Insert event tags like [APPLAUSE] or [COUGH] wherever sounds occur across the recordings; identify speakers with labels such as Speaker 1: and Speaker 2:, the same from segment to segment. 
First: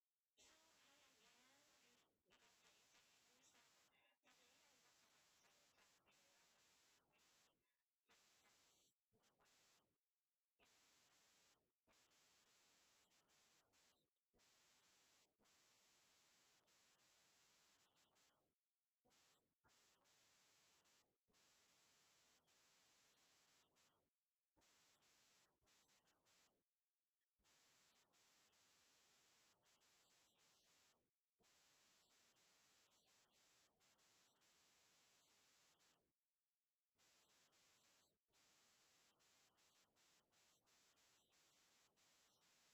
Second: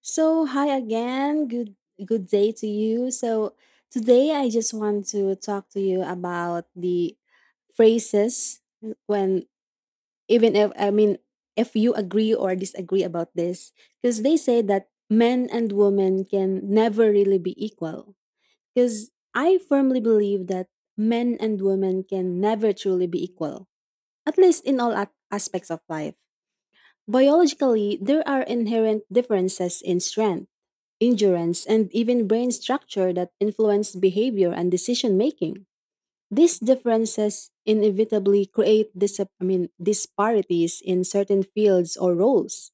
Speaker 1: So, hi again. Good day to you. So, today I just want to talk to you about the phrases when even if if you agree or disagree about this, because they say that men and women can never really be equal, because I firmly believe that men and women can never truly be equal, at least in all aspects of life. Biologically, there are inherent differences in strength, endurance, and even brain structure that influence behavior and decision making. These differences inevitably create disparities in certain fields or roles.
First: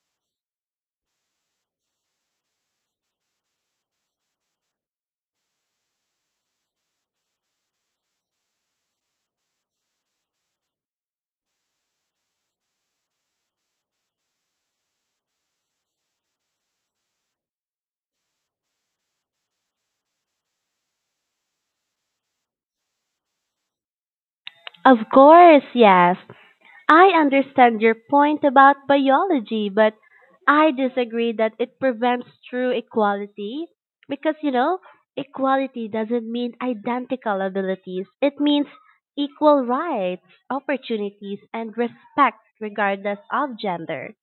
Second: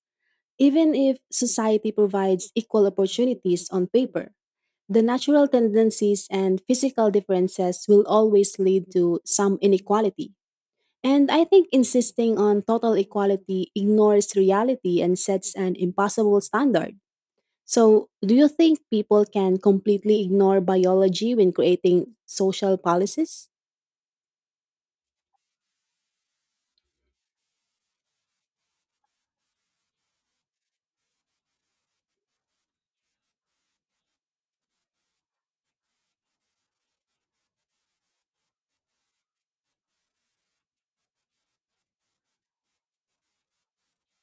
Speaker 1: Even if society provides equal opportunities on paper, the natural tendencies and physical differences will always lead to some inequality. And I think insisting on total equality ignores reality and sets an impossible standard. So, do you think people can completely ignore biology when creating social policies?
Speaker 2: Of course, yes. I understand your point about biology, but I disagree that it prevents true equality because, equality doesn't mean identical abilities. It means equal rights, opportunities, and respect regardless of gender.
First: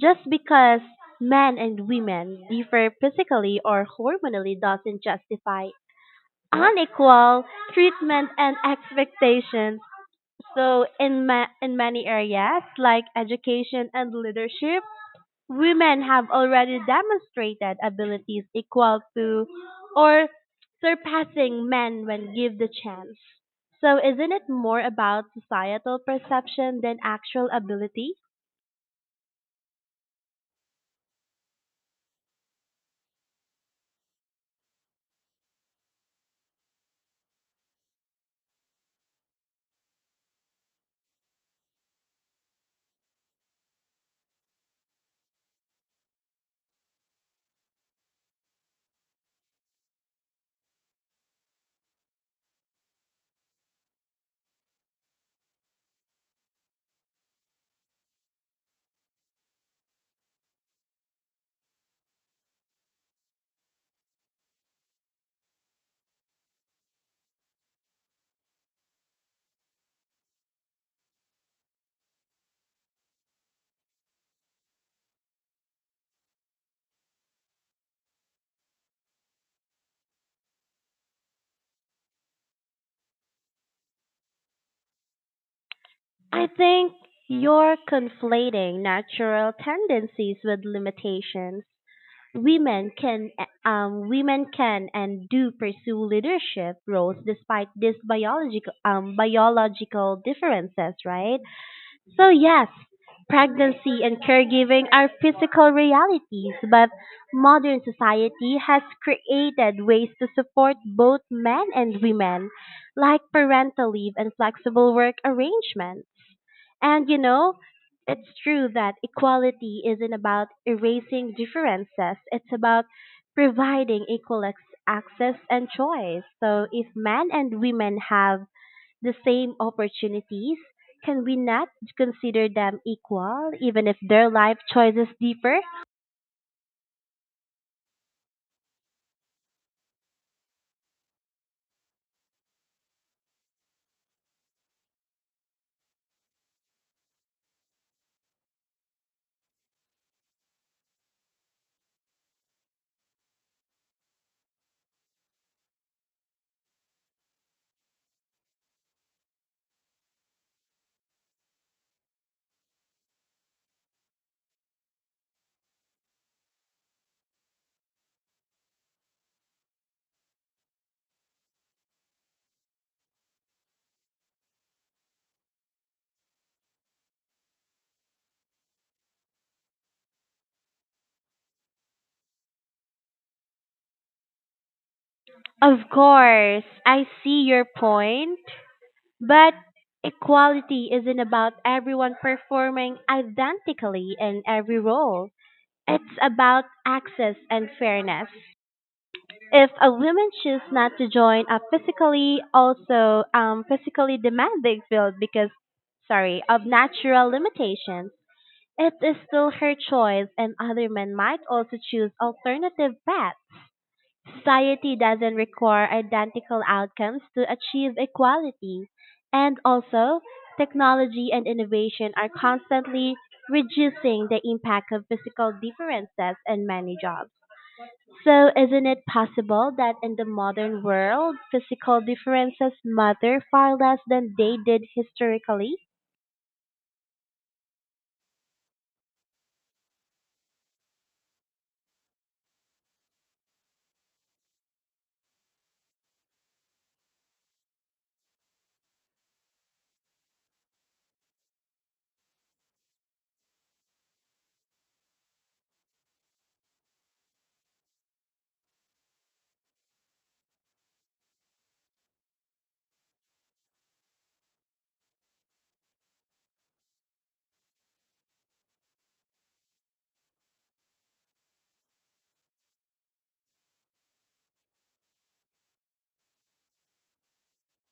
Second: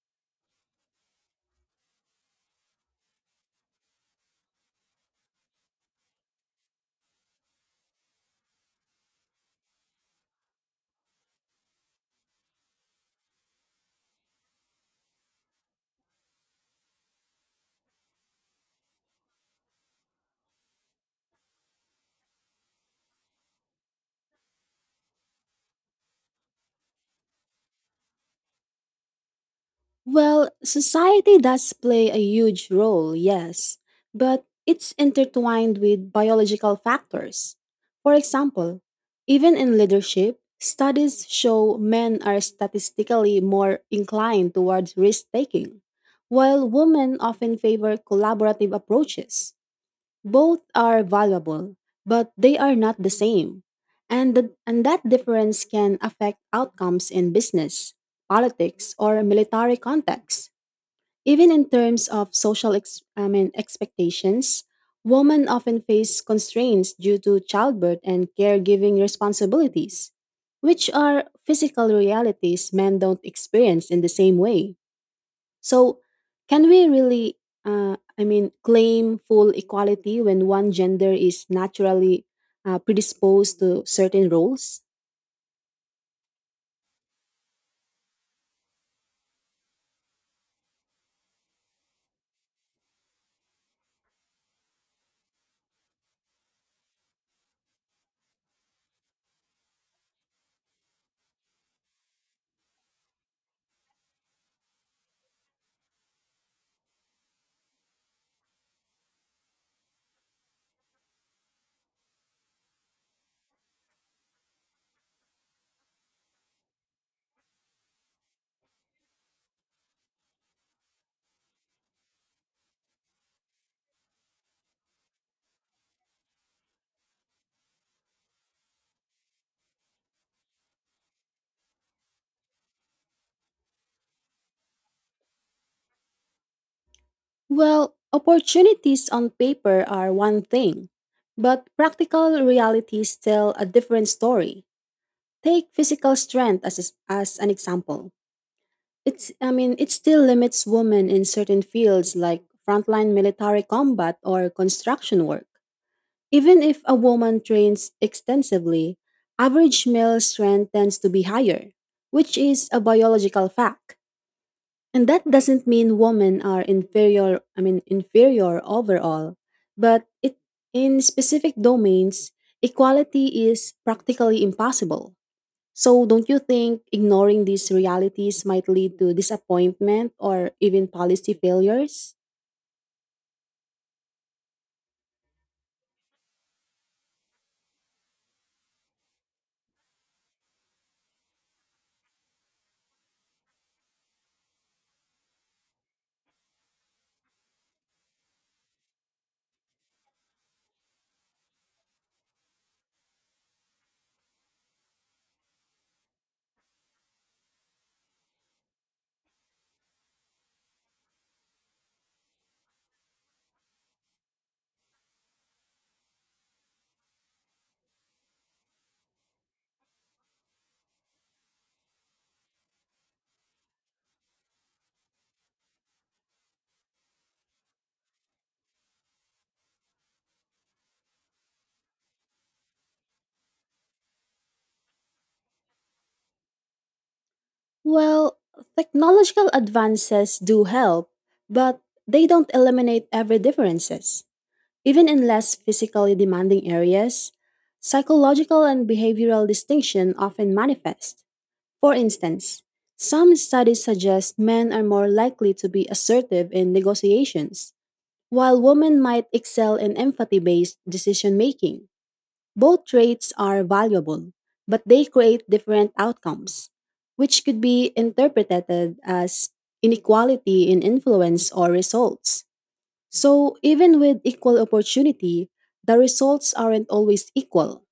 Speaker 2: Just because men and women differ physically or hormonally doesn't justify unequal treatment and expectations. So in many areas like education and leadership, women have already demonstrated abilities equal to or surpassing men when given the chance. So isn't it more about societal perception than actual ability?
Speaker 1: Well, society does play a huge role, yes, but it's intertwined with biological factors. For example, even in leadership, studies show men are statistically more inclined towards risk taking, while women often favor collaborative approaches. Both are valuable, but they are not the same. And that difference can affect outcomes in business, politics, or military contexts. Even in terms of social ex, I mean, expectations, women often face constraints due to childbirth and caregiving responsibilities, which are physical realities men don't experience in the same way. So, can we really, claim full equality when one gender is naturally predisposed to certain roles?
Speaker 2: I think you're conflating natural tendencies with limitations. Women can Women can and do pursue leadership roles despite these biological differences, right? So yes, pregnancy and caregiving are physical realities, but modern society has created ways to support both men and women, like parental leave and flexible work arrangements. And you know, it's true that equality isn't about erasing differences. It's about providing access and choice. So if men and women have the same opportunities, can we not consider them equal even if their life choices differ?
Speaker 1: Well, opportunities on paper are one thing, but practical realities tell a different story. Take physical strength as an example. It still limits women in certain fields like frontline military combat or construction work. Even if a woman trains extensively, average male strength tends to be higher, which is a biological fact. And that doesn't mean women are inferior, I mean inferior overall, but it in specific domains, equality is practically impossible. So don't you think ignoring these realities might lead to disappointment or even policy failures?
Speaker 2: Of course, I see your point, but equality isn't about everyone performing identically in every role. It's about access and fairness. If a woman chooses not to join a physically demanding field because sorry of natural limitations, it is still her choice, and other men might also choose alternative paths. Society doesn't require identical outcomes to achieve equality. And also, technology and innovation are constantly reducing the impact of physical differences in many jobs. So, isn't it possible that in the modern world, physical differences matter far less than they did historically?
Speaker 1: Well, technological advances do help, but they don't eliminate every differences. Even in less physically demanding areas, psychological and behavioral distinction often manifest. For instance, some studies suggest men are more likely to be assertive in negotiations, while women might excel in empathy-based decision making. Both traits are valuable, but they create different outcomes, which could be interpreted as inequality in influence or results. So, even with equal opportunity, the results aren't always equal.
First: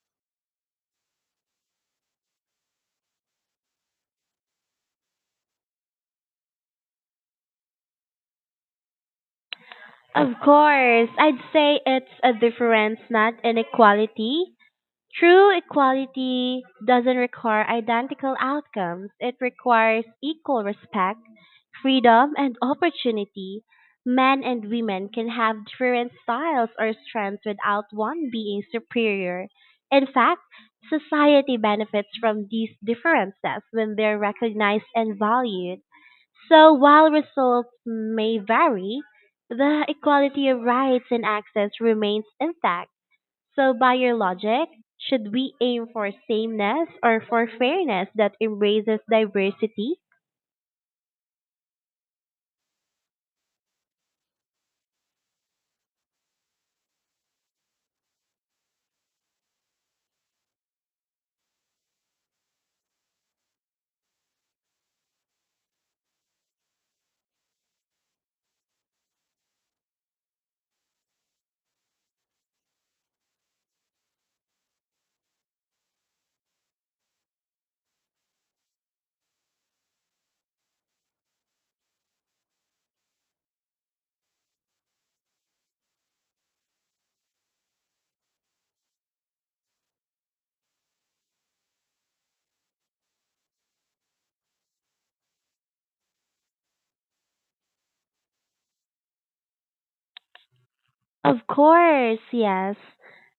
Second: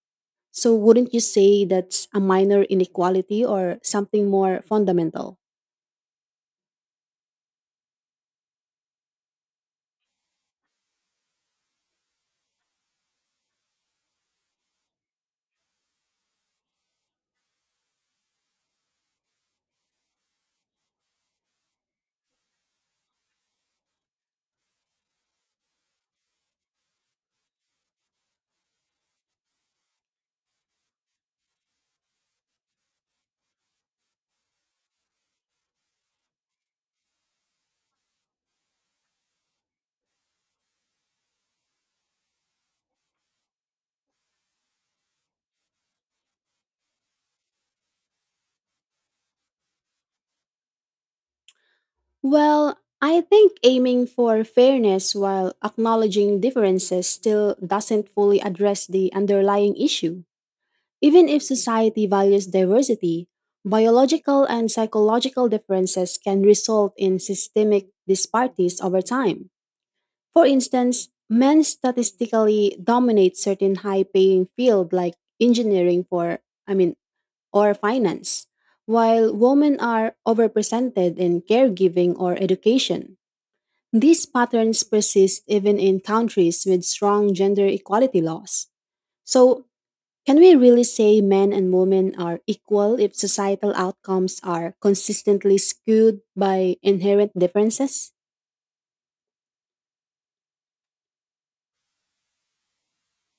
Speaker 1: So, wouldn't you say that's a minor inequality or something more fundamental?
Speaker 2: Of course, I'd say it's a difference, not inequality. True equality doesn't require identical outcomes. It requires equal respect, freedom, and opportunity. Men and women can have different styles or strengths without one being superior. In fact, society benefits from these differences when they're recognized and valued. So while results may vary, the equality of rights and access remains intact. So by your logic, should we aim for sameness or for fairness that embraces diversity?
Speaker 1: Well, I think aiming for fairness while acknowledging differences still doesn't fully address the underlying issue. Even if society values diversity, biological and psychological differences can result in systemic disparities over time. For instance, men statistically dominate certain high-paying fields like engineering for I mean or finance, while women are overrepresented in caregiving or education. These patterns persist even in countries with strong gender equality laws. So, can we really say men and women are equal if societal outcomes are consistently skewed by inherent differences?
Speaker 2: Of course, yes.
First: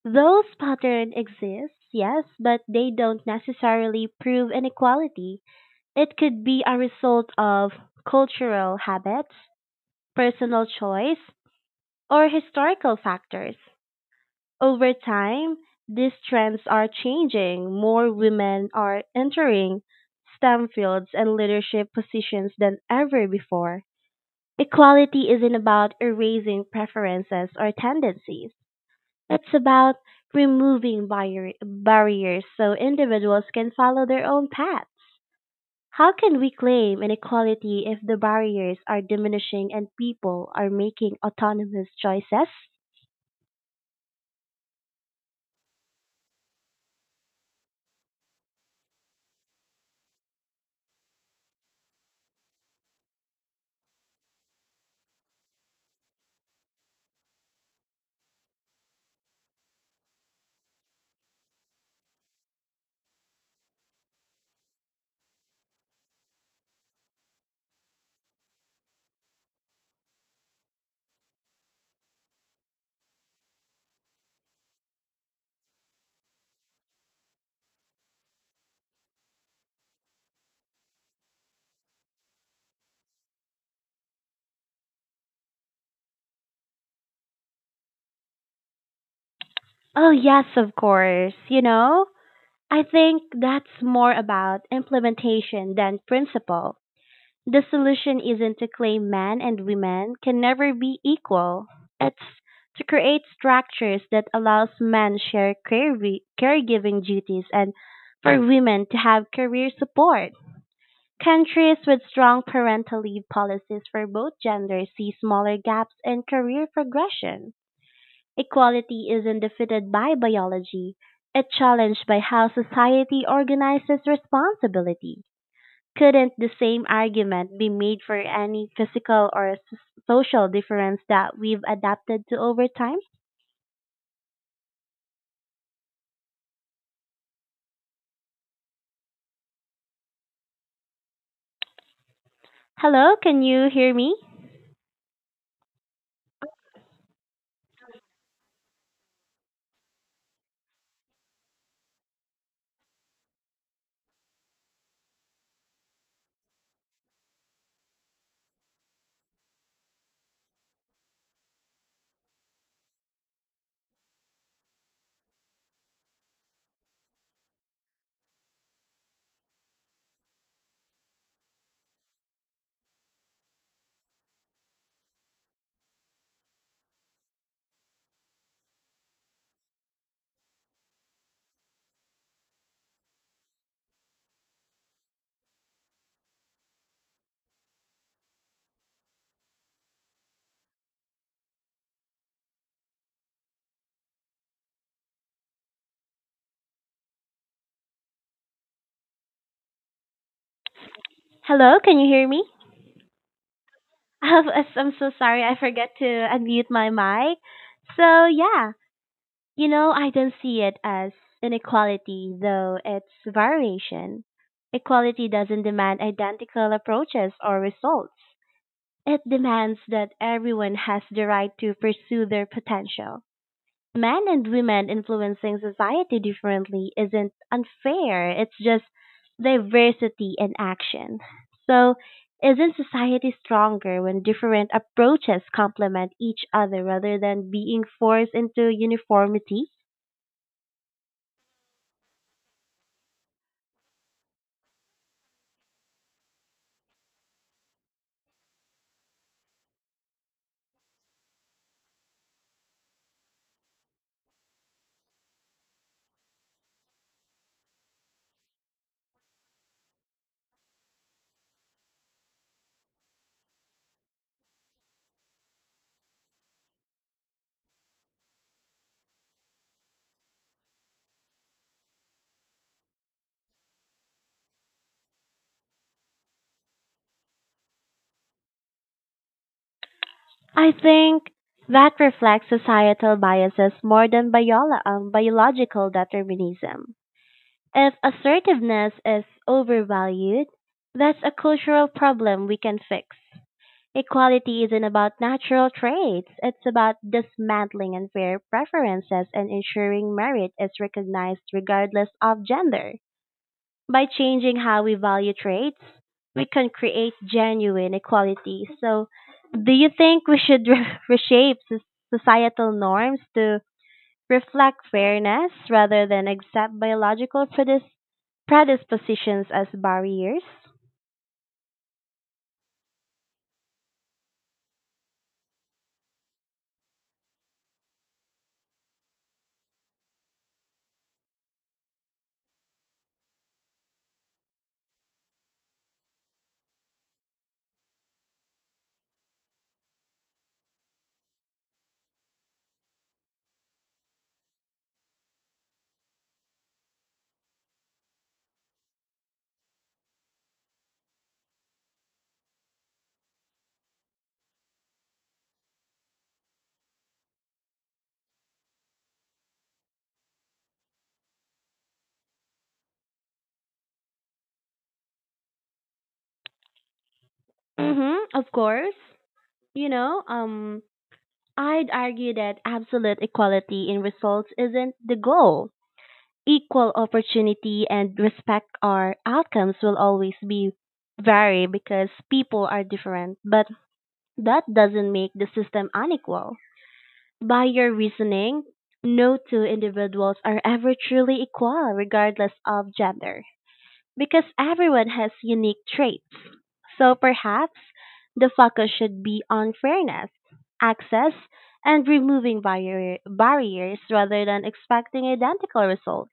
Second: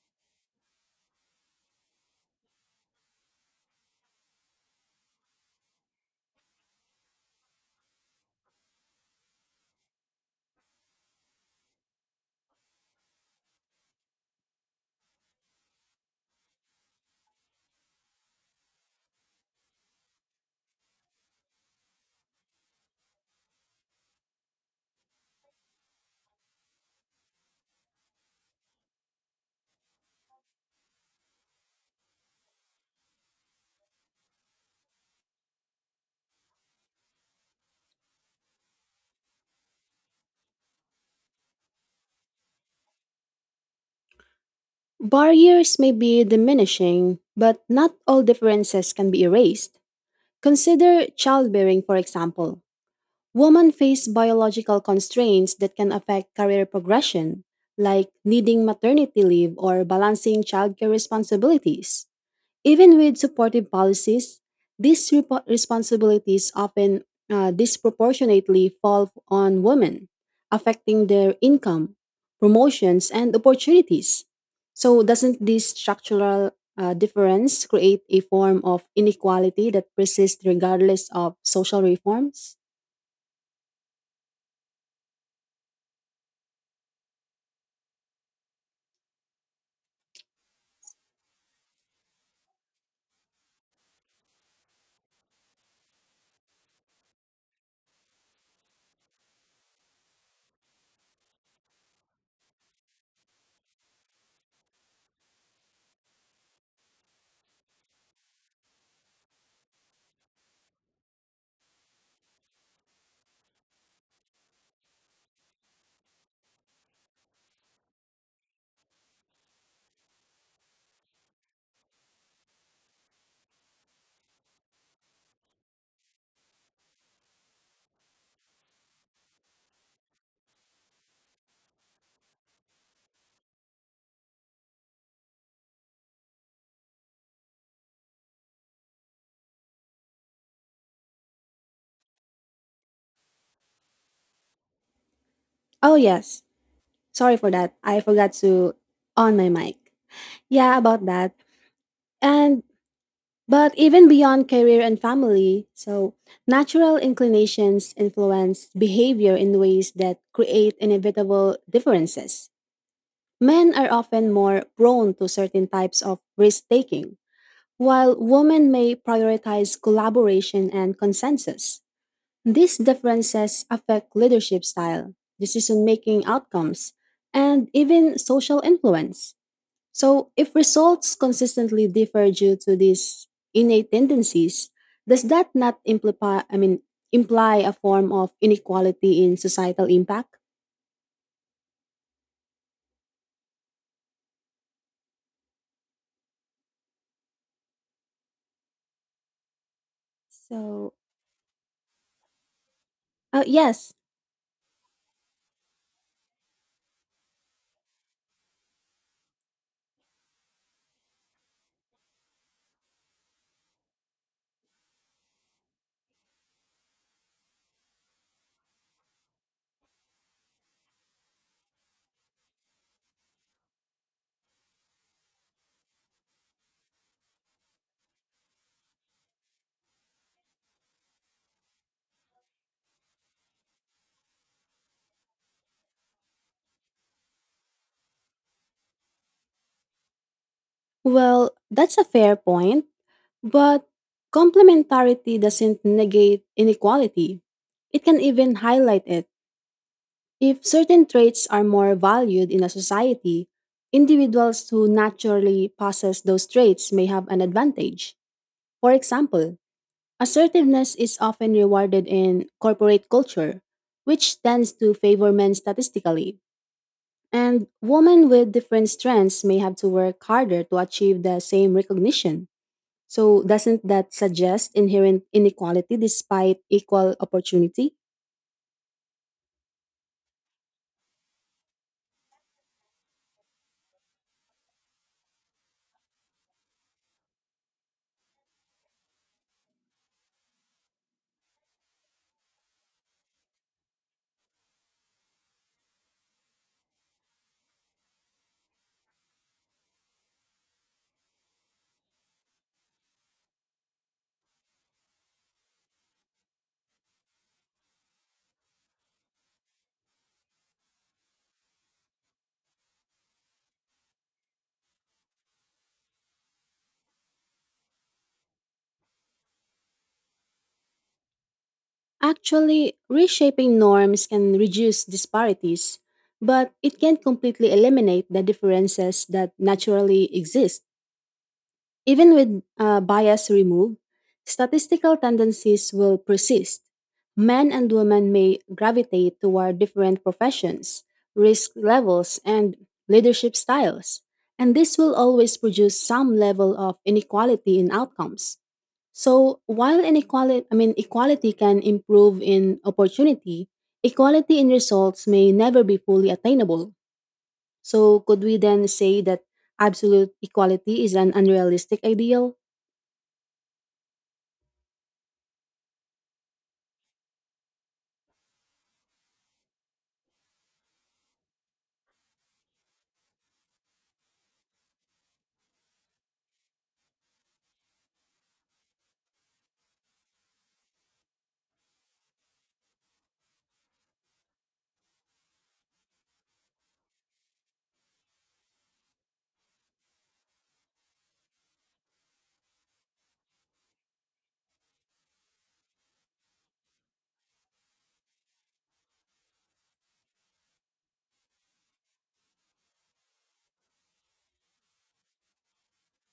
Speaker 2: Those patterns exist, yes, but they don't necessarily prove inequality. It could be a result of cultural habits, personal choice, or historical factors. Over time, these trends are changing. More women are entering STEM fields and leadership positions than ever before. Equality isn't about erasing preferences or tendencies. It's about removing barriers so individuals can follow their own path. How can we claim inequality if the barriers are diminishing and people are making autonomous choices?
Speaker 1: Barriers may be diminishing, but not all differences can be erased. Consider childbearing, for example. Women face biological constraints that can affect career progression, like needing maternity leave or balancing childcare responsibilities. Even with supportive policies, these responsibilities often disproportionately fall on women, affecting their income, promotions, and opportunities. So, doesn't this structural difference create a form of inequality that persists regardless of social reforms?
Speaker 2: Oh, yes, of course. I think that's more about implementation than principle. The solution isn't to claim men and women can never be equal. It's to create structures that allows men share caregiving duties and for women to have career support. Countries with strong parental leave policies for both genders see smaller gaps in career progression. Equality isn't defeated by biology, it's challenged by how society organizes responsibility. Couldn't the same argument be made for any physical social difference that we've adapted to over time? Hello, can you hear me?
Speaker 1: Oh, yes. Sorry for that. I forgot to on my mic. Yeah, about that. And but even beyond career and family, so natural inclinations influence behavior in ways that create inevitable differences. Men are often more prone to certain types of risk taking, while women may prioritize collaboration and consensus. These differences affect leadership style, decision making outcomes, and even social influence. So, if results consistently differ due to these innate tendencies, does that not imply a form of inequality in societal impact? So,
Speaker 2: Hello, can you hear me?
Speaker 1: yes,
Speaker 2: [LAUGHS] I'm so sorry, I forgot to unmute my mic. So, yeah. I don't see it as inequality, though it's variation. Equality doesn't demand identical approaches or results. It demands that everyone has the right to pursue their potential. Men and women influencing society differently isn't unfair, it's just diversity in action. So, isn't society stronger when different approaches complement each other rather than being forced into uniformity?
Speaker 1: well, that's a fair point, but complementarity doesn't negate inequality. It can even highlight it. If certain traits are more valued in a society, individuals who naturally possess those traits may have an advantage. For example, assertiveness is often rewarded in corporate culture, which tends to favor men statistically, and women with different strengths may have to work harder to achieve the same recognition. So, doesn't that suggest inherent inequality despite equal opportunity?
Speaker 2: I think that reflects societal biases more than biological determinism. If assertiveness is overvalued, that's a cultural problem we can fix. Equality isn't about natural traits, it's about dismantling unfair preferences and ensuring merit is recognized regardless of gender. By changing how we value traits, we can create genuine equality. So, do you think we should re- [LAUGHS] reshape soc- societal norms to reflect fairness rather than accept predispositions as barriers?
Speaker 1: Actually, reshaping norms can reduce disparities, but it can't completely eliminate the differences that naturally exist. Even with bias removed, statistical tendencies will persist. Men and women may gravitate toward different professions, risk levels, and leadership styles, and this will always produce some level of inequality in outcomes. So, while equality can improve in opportunity, equality in results may never be fully attainable. So, could we then say that absolute equality is an unrealistic ideal?
Speaker 2: Mm-hmm, of course. You know, um, I'd argue that absolute equality in results isn't the goal. Equal opportunity and respect our outcomes will always be vary because people are different, but that doesn't make the system unequal. By your reasoning, no two individuals are ever truly equal regardless of gender, because everyone has unique traits. So perhaps the focus should be on fairness, access, and removing barriers rather than expecting identical results.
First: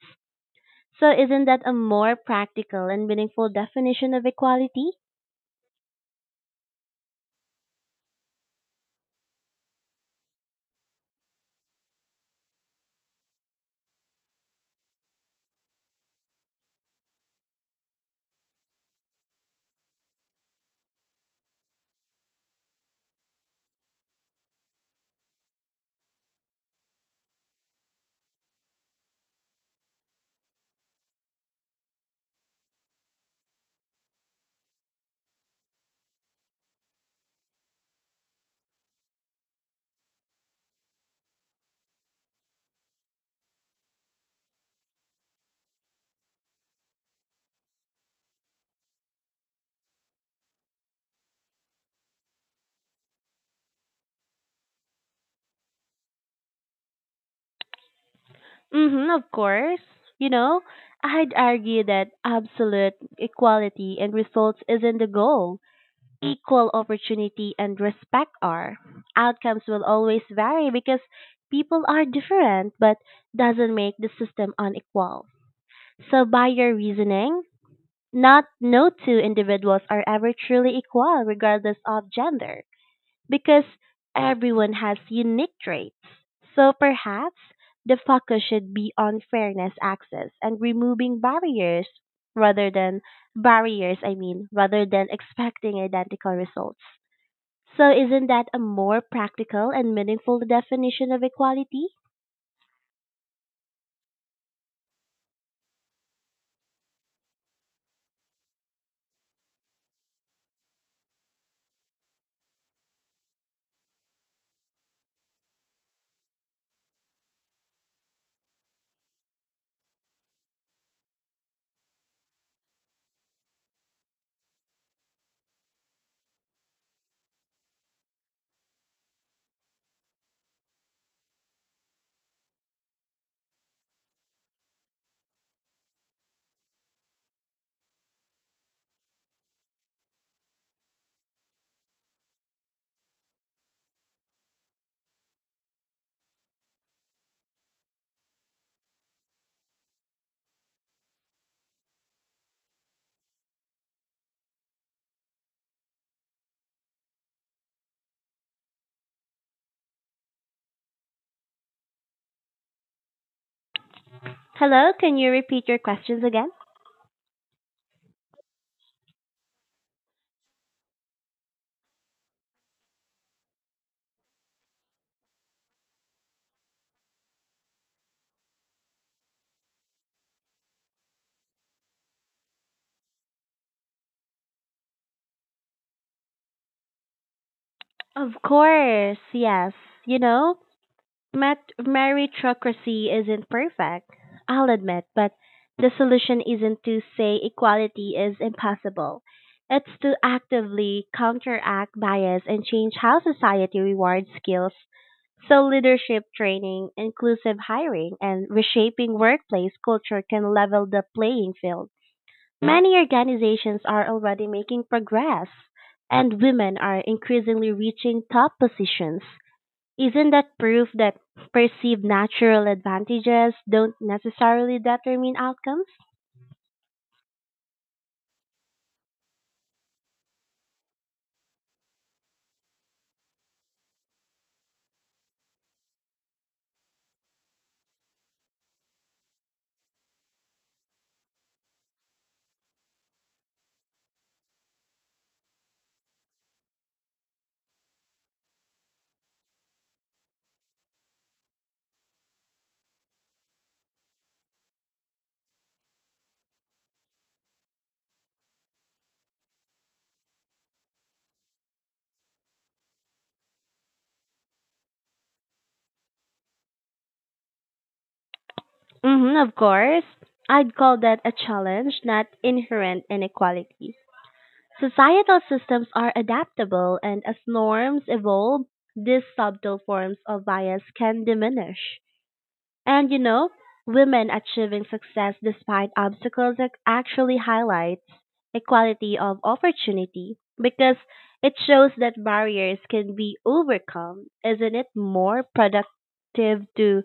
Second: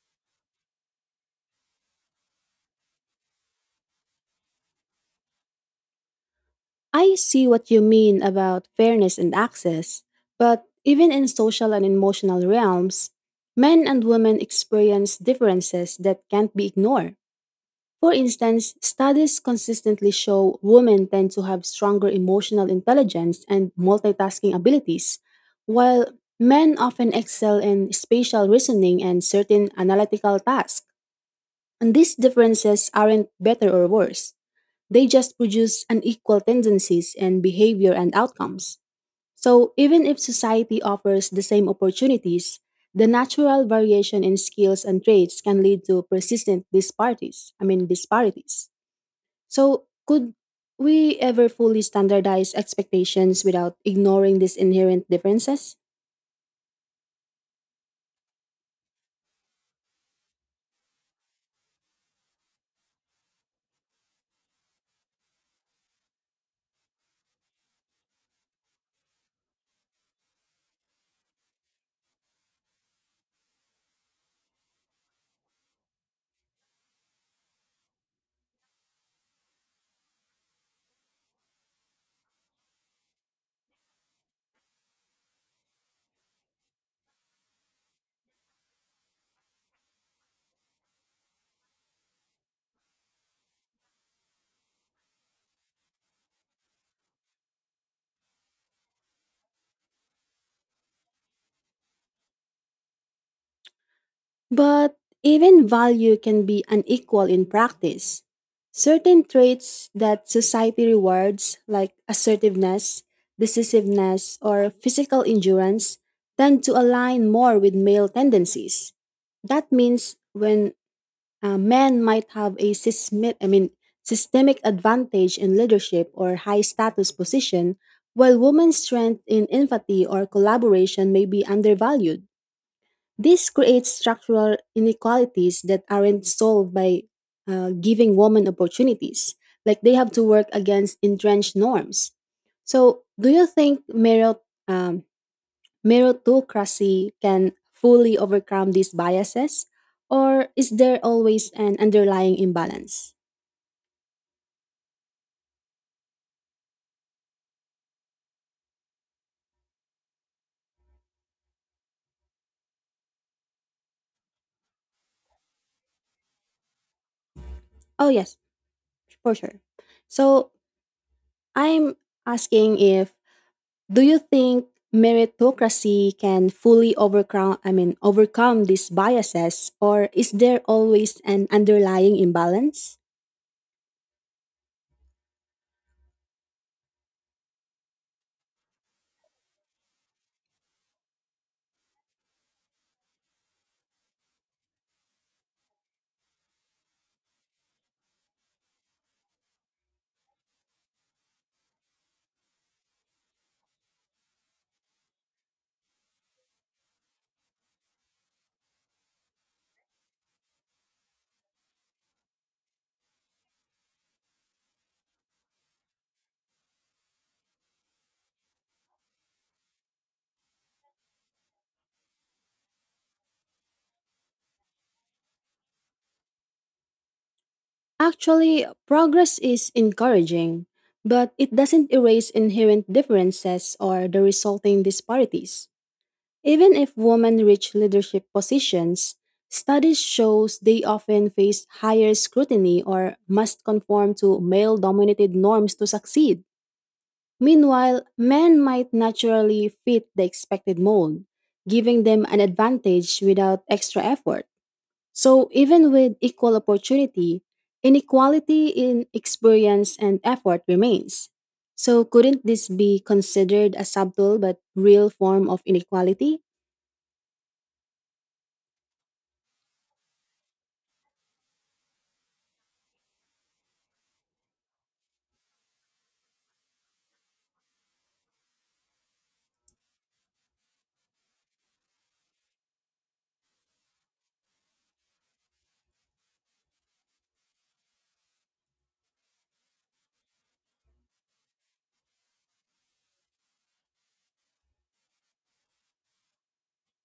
Speaker 2: So isn't that a more practical and meaningful definition of equality?
Speaker 1: I see what you mean about fairness and access, but even in social and emotional realms, men and women experience differences that can't be ignored. For instance, studies consistently show women tend to have stronger emotional intelligence and multitasking abilities, while men often excel in spatial reasoning and certain analytical tasks. And these differences aren't better or worse. They just produce unequal tendencies in behavior and outcomes. So, even if society offers the same opportunities, the natural variation in skills and traits can lead to persistent disparities. So, could we ever fully standardize expectations without ignoring these inherent differences?
Speaker 2: Mm-hmm, of course. You know, I'd argue that absolute equality and results isn't the goal. Equal opportunity and respect are. Outcomes will always vary because people are different, but doesn't make the system unequal. So by your reasoning, not no two individuals are ever truly equal regardless of gender, because everyone has unique traits. So perhaps the focus should be on fairness, access, and removing barriers rather than rather than expecting identical results. So isn't that a more practical and meaningful definition of equality?
Speaker 1: But even value can be unequal in practice. Certain traits that society rewards, like assertiveness, decisiveness, or physical endurance, tend to align more with male tendencies. That means when men might have a systemic advantage in leadership or high status position, while women's strength in empathy or collaboration may be undervalued. This creates structural inequalities that aren't solved by giving women opportunities. Like they have to work against entrenched norms. So, do you think um, meritocracy can fully overcome these biases? Or is there always an underlying imbalance?
Speaker 2: Hello, can you repeat your questions again?
Speaker 1: Oh, yes, for sure. So, I'm asking if, do you think meritocracy can fully overcome I mean overcome these biases or is there always an underlying imbalance?
Speaker 2: Of course, yes. You know, Meritocracy isn't perfect, I'll admit, but the solution isn't to say equality is impossible. It's to actively counteract bias and change how society rewards skills. So, leadership training, inclusive hiring, and reshaping workplace culture can level the playing field. Many organizations are already making progress, and women are increasingly reaching top positions. Isn't that proof that perceived natural advantages don't necessarily determine outcomes?
Speaker 1: Actually, progress is encouraging, but it doesn't erase inherent differences or the resulting disparities. Even if women reach leadership positions, studies shows they often face higher scrutiny or must conform to male-dominated norms to succeed. Meanwhile, men might naturally fit the expected mold, giving them an advantage without extra effort. So, even with equal opportunity, inequality in experience and effort remains. So, couldn't this be considered a subtle but real form of inequality?
Speaker 2: Hmm, of course. I'd call that a challenge, not inherent inequality. Societal systems are adaptable, and as norms evolve, these subtle forms of bias can diminish. And you know, Women achieving success despite obstacles actually highlights equality of opportunity because it shows that barriers can be overcome. Isn't it more productive to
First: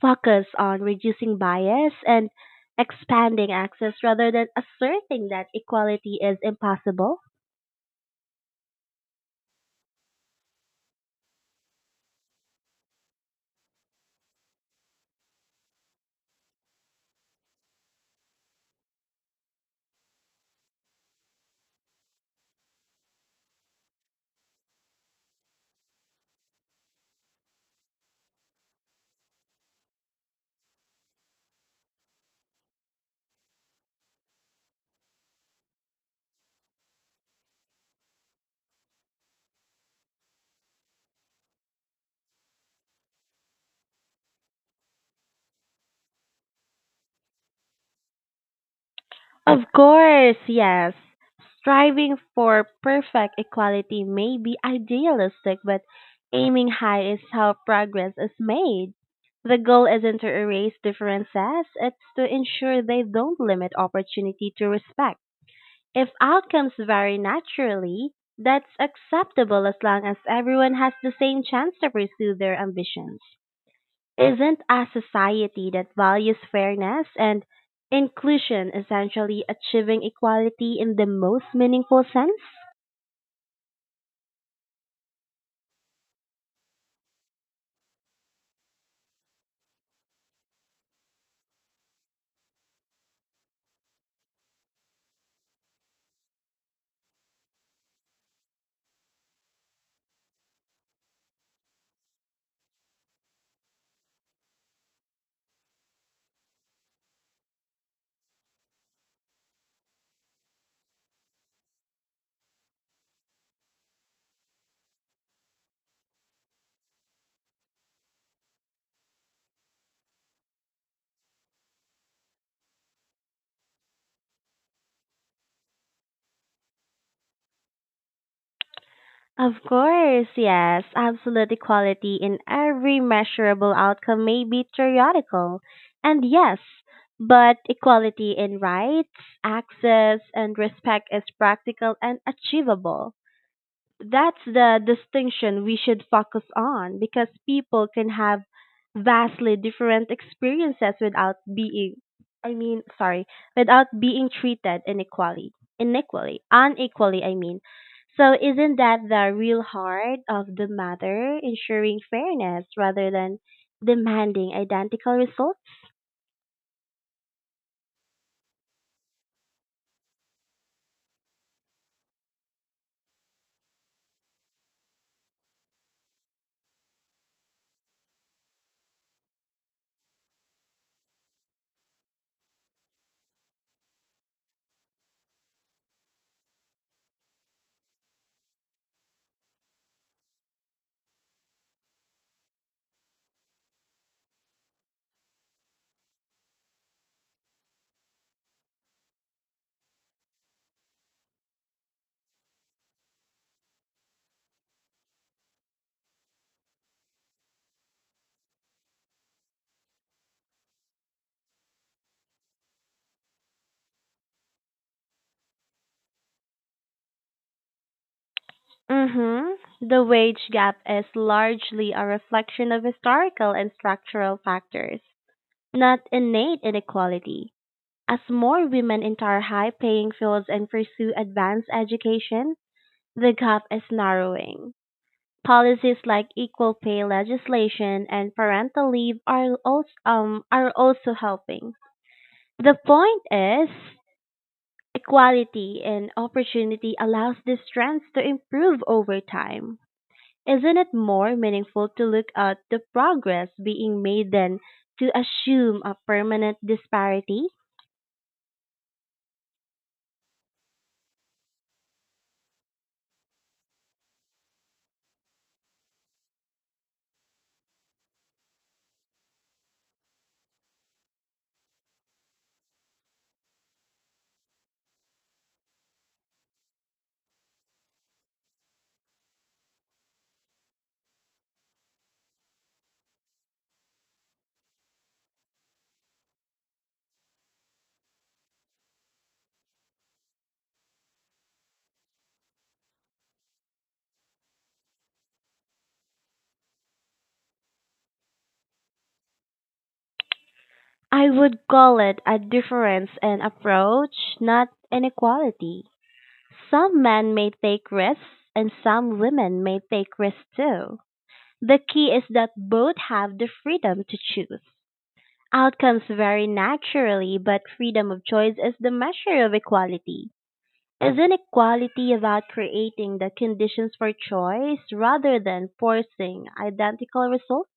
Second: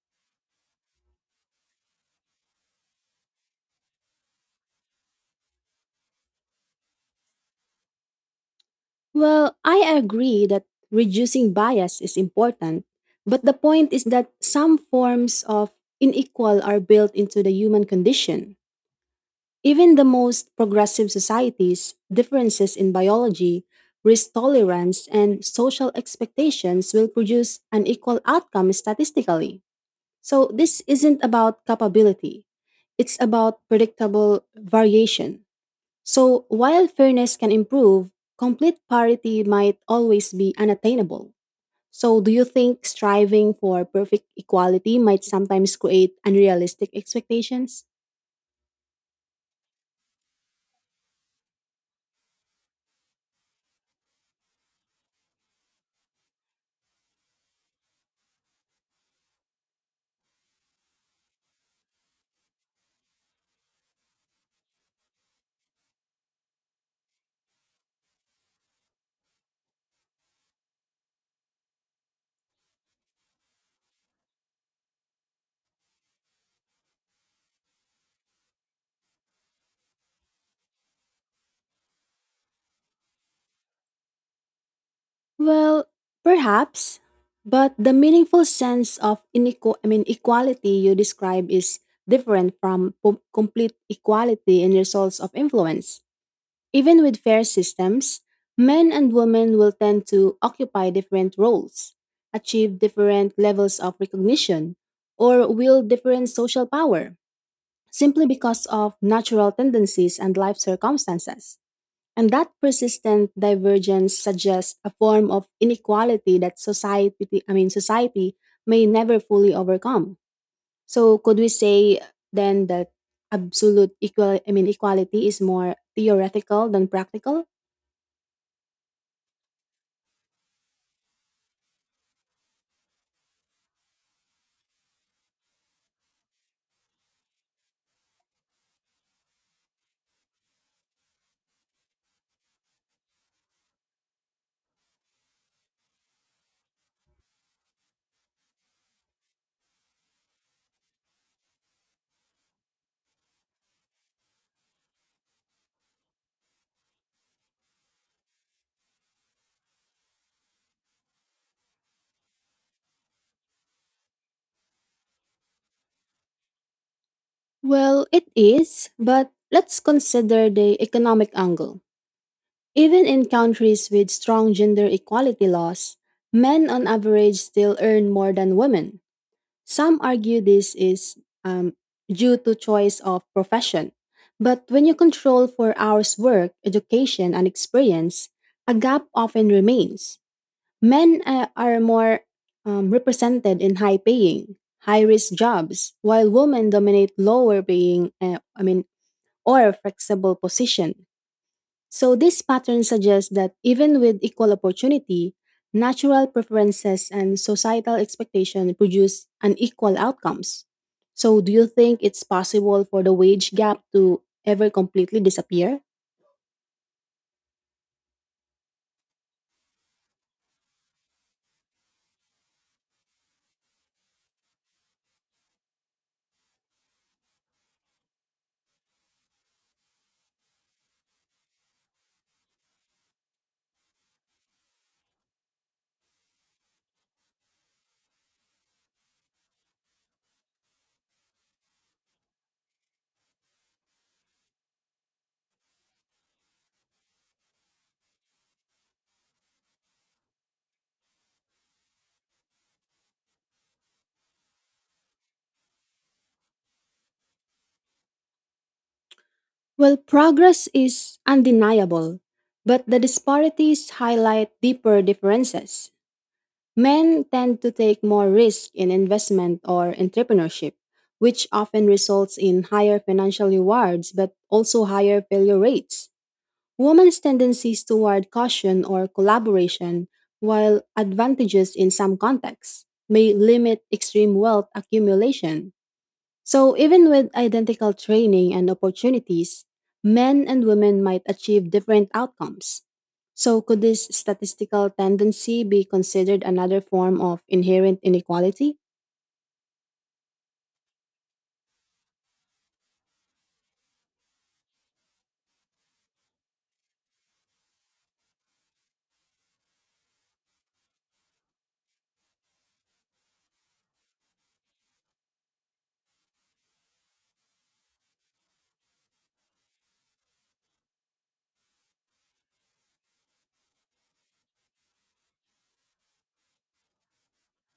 Speaker 2: focus on reducing bias and expanding access rather than asserting that equality is impossible?
Speaker 1: Well, I agree that reducing bias is important, but the point is that some forms of inequal are built into the human condition. Even the most progressive societies, differences in biology, risk tolerance, and social expectations will produce an equal outcome statistically. So, this isn't about capability, it's about predictable variation. So, while fairness can improve, complete parity might always be unattainable. So, do you think striving for perfect equality might sometimes create unrealistic expectations?
Speaker 2: Of course, yes. Striving for perfect equality may be idealistic, but aiming high is how progress is made. The goal isn't to erase differences, it's to ensure they don't limit opportunity to respect. If outcomes vary naturally, that's acceptable as long as everyone has the same chance to pursue their ambitions. Isn't a society that values fairness and inclusion essentially achieving equality in the most meaningful sense?
Speaker 1: Well, perhaps, but the meaningful sense of equality you describe is different from complete equality in results of influence. Even with fair systems, men and women will tend to occupy different roles, achieve different levels of recognition, or wield different social power simply because of natural tendencies and life circumstances. And that persistent divergence suggests a form of inequality that society may never fully overcome. So could we say then that absolute equality is more theoretical than practical?
Speaker 2: Of course, yes, absolute equality in every measurable outcome may be theoretical. And yes, but equality in rights, access, and respect is practical and achievable. That's the distinction we should focus on because people can have vastly different experiences without being I mean sorry without being treated inequally inequally unequally so isn't that the real heart of the matter, ensuring fairness rather than demanding identical results?
Speaker 1: Well, it is, but let's consider the economic angle. Even in countries with strong gender equality laws, men on average still earn more than women. Some argue this is um, due to choice of profession. But when you control for hours work, education, and experience, a gap often remains. Men are more represented in high paying, high risk jobs, while women dominate lower paying, or flexible position. So, this pattern suggests that even with equal opportunity, natural preferences and societal expectation produce unequal outcomes. So, do you think it's possible for the wage gap to ever completely disappear?
Speaker 2: Mhm. The wage gap is largely a reflection of historical and structural factors, not innate inequality. As more women enter high paying fields and pursue advanced education, the gap is narrowing. Policies like equal pay legislation and parental leave are also helping. The point is, equality and opportunity allows these trends to improve over time. Isn't it more meaningful to look at the progress being made than to assume a permanent disparity?
Speaker 1: Well, progress is undeniable, but the disparities highlight deeper differences. Men tend to take more risk in investment or entrepreneurship, which often results in higher financial rewards but also higher failure rates. Women's tendencies toward caution or collaboration, while advantages in some contexts, may limit extreme wealth accumulation. So, even with identical training and opportunities, men and women might achieve different outcomes. So, could this statistical tendency be considered another form of inherent inequality?
Speaker 2: I would call it a difference in approach, not inequality. Some men may take risks and some women may take risks too. The key is that both have the freedom to choose. Outcomes vary naturally, but freedom of choice is the measure of equality. Is not equality about creating the conditions for choice rather than forcing identical results?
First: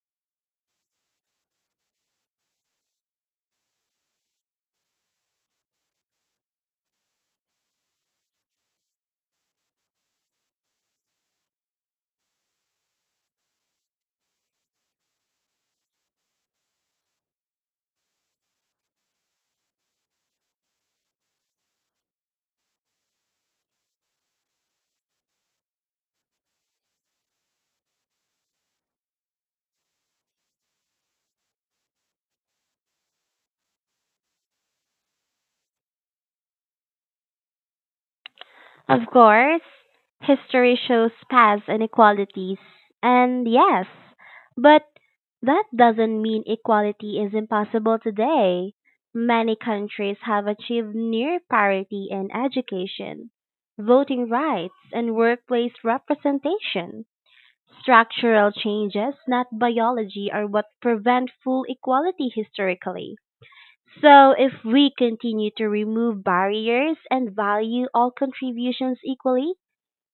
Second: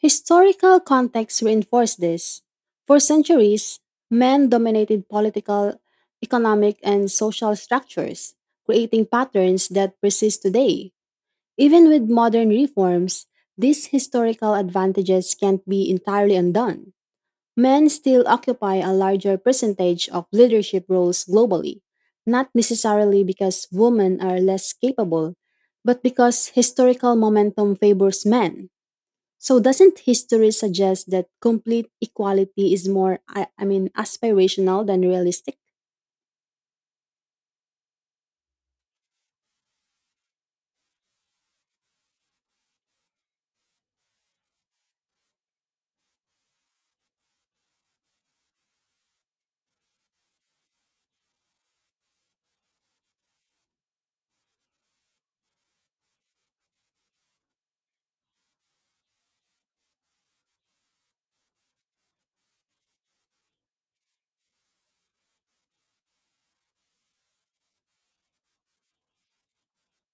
Speaker 1: Historical contexts reinforce this. For centuries, men dominated political, economic, and social structures, creating patterns that persist today. Even with modern reforms, these historical advantages can't be entirely undone. Men still occupy a larger percentage of leadership roles globally, not necessarily because women are less capable, but because historical momentum favors men. So, doesn't history suggest that complete equality is more, aspirational than realistic?
Speaker 2: Of course, history shows past inequalities, and yes, but that doesn't mean equality is impossible today. Many countries have achieved near parity in education, voting rights, and workplace representation. Structural changes, not biology, are what prevent full equality historically. So, if we continue to remove barriers and value all contributions equally,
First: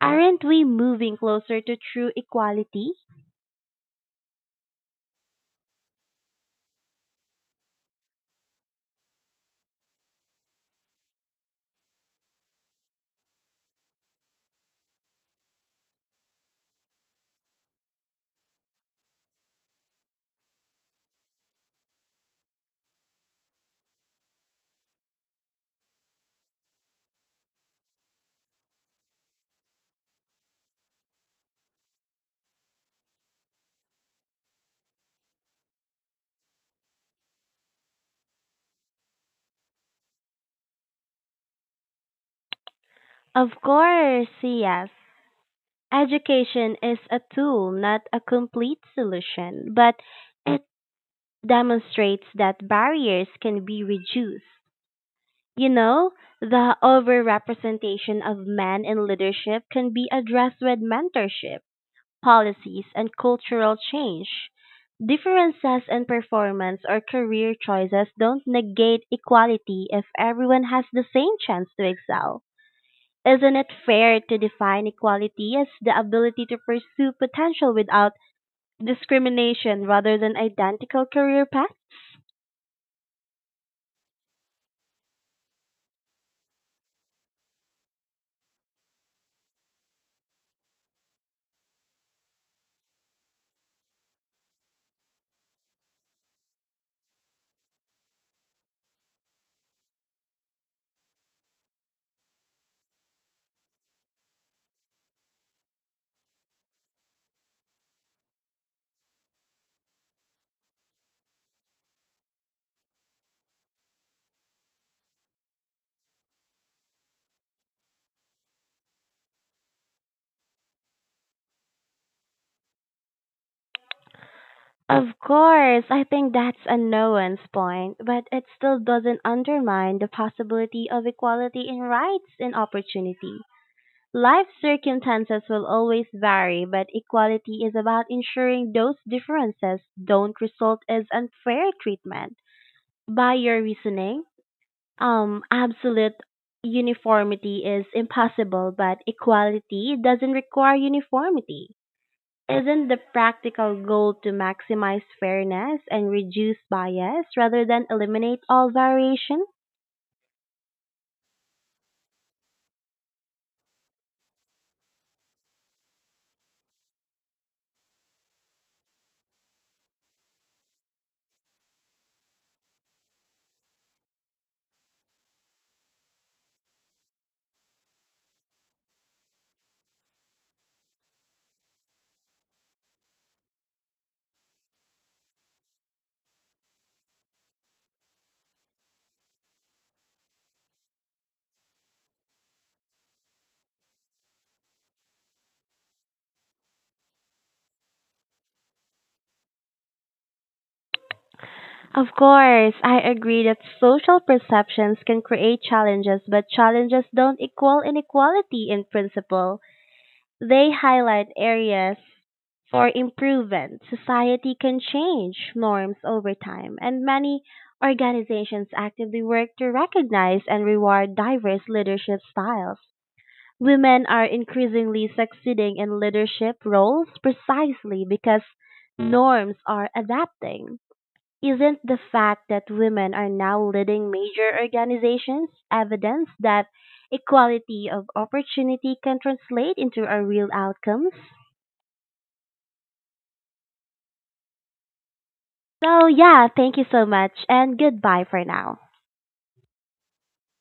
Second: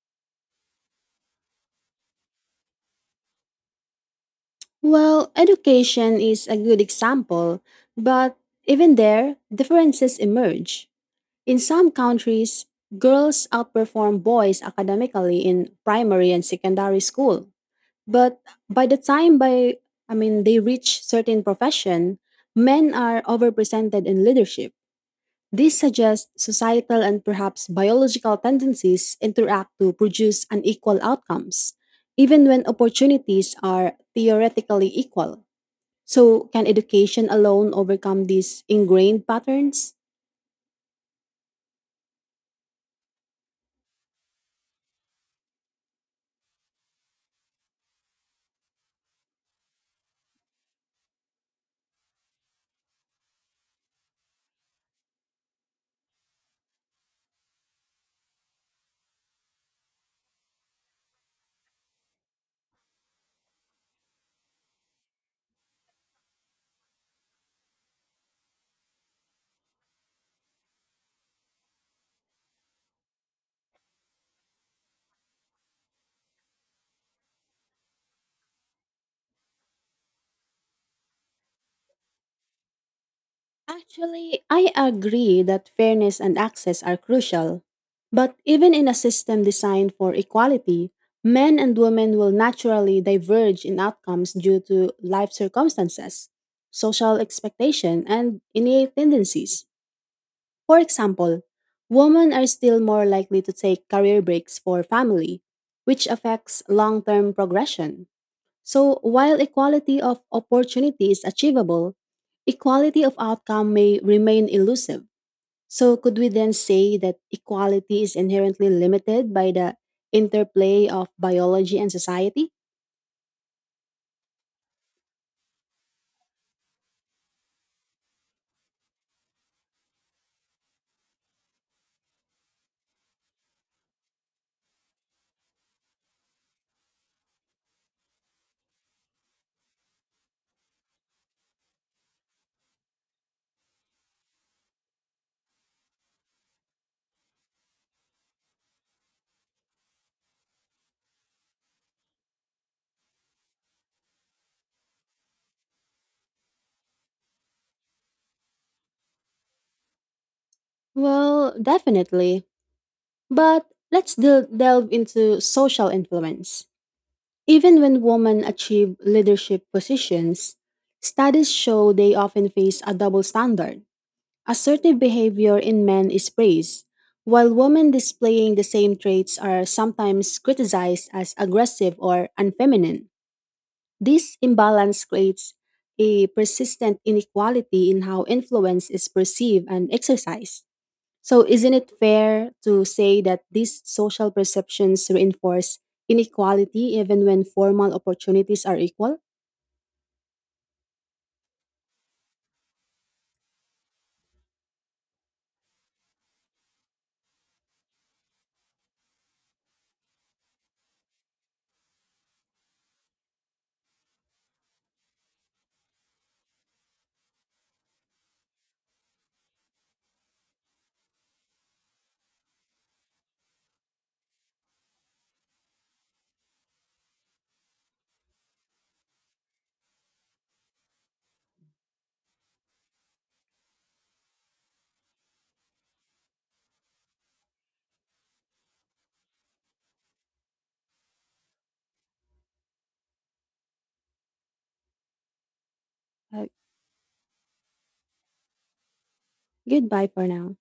Speaker 2: aren't we moving closer to true equality?
Speaker 1: Well, education is a good example, but even there, differences emerge. In some countries, girls outperform boys academically in primary and secondary school. But by the time by I mean they reach certain profession, men are overrepresented in leadership. This suggests societal and perhaps biological tendencies interact to produce unequal outcomes, even when opportunities are theoretically equal. So, can education alone overcome these ingrained patterns?
Speaker 2: Of course, yes. Education is a tool, not a complete solution, but it demonstrates that barriers can be reduced. You know, the overrepresentation of men in leadership can be addressed with mentorship policies and cultural change. Differences in performance or career choices don't negate equality if everyone has the same chance to excel. Isn't it fair to define equality as the ability to pursue potential without discrimination rather than identical career paths?
Speaker 1: Actually, I agree that fairness and access are crucial. But even in a system designed for equality, men and women will naturally diverge in outcomes due to life circumstances, social expectation, and innate tendencies. For example, women are still more likely to take career breaks for family, which affects long term progression. So, while equality of opportunity is achievable, equality of outcome may remain elusive. So, could we then say that equality is inherently limited by the interplay of biology and society?
Speaker 2: Of course, I think that's a no one's point, but it still doesn't undermine the possibility of equality in rights and opportunity. Life circumstances will always vary, but equality is about ensuring those differences don't result as unfair treatment. By your reasoning, absolute uniformity is impossible, but equality doesn't require uniformity. Isn't the practical goal to maximize fairness and reduce bias rather than eliminate all variation?
Speaker 1: Well, definitely. But delve into social influence. Even when women achieve leadership positions, studies show they often face a double standard. Assertive behavior in men is praised, while women displaying the same traits are sometimes criticized as aggressive or unfeminine. This imbalance creates a persistent inequality in how influence is perceived and exercised. So, isn't it fair to say that these social perceptions reinforce inequality even when formal opportunities are equal?
Speaker 2: Of course, I agree that social perceptions can create challenges, but challenges don't equal inequality in principle. They highlight areas for improvement. Society can change norms over time, and many organizations actively work to recognize and reward diverse leadership styles. Women are increasingly succeeding in leadership roles precisely because norms are adapting. Isn't the fact that women are now leading major organizations evidence that equality of opportunity can translate into a real outcomes? So
Speaker 1: Uh,
Speaker 2: yeah, thank you so much and goodbye for now.
Speaker 1: goodbye for now.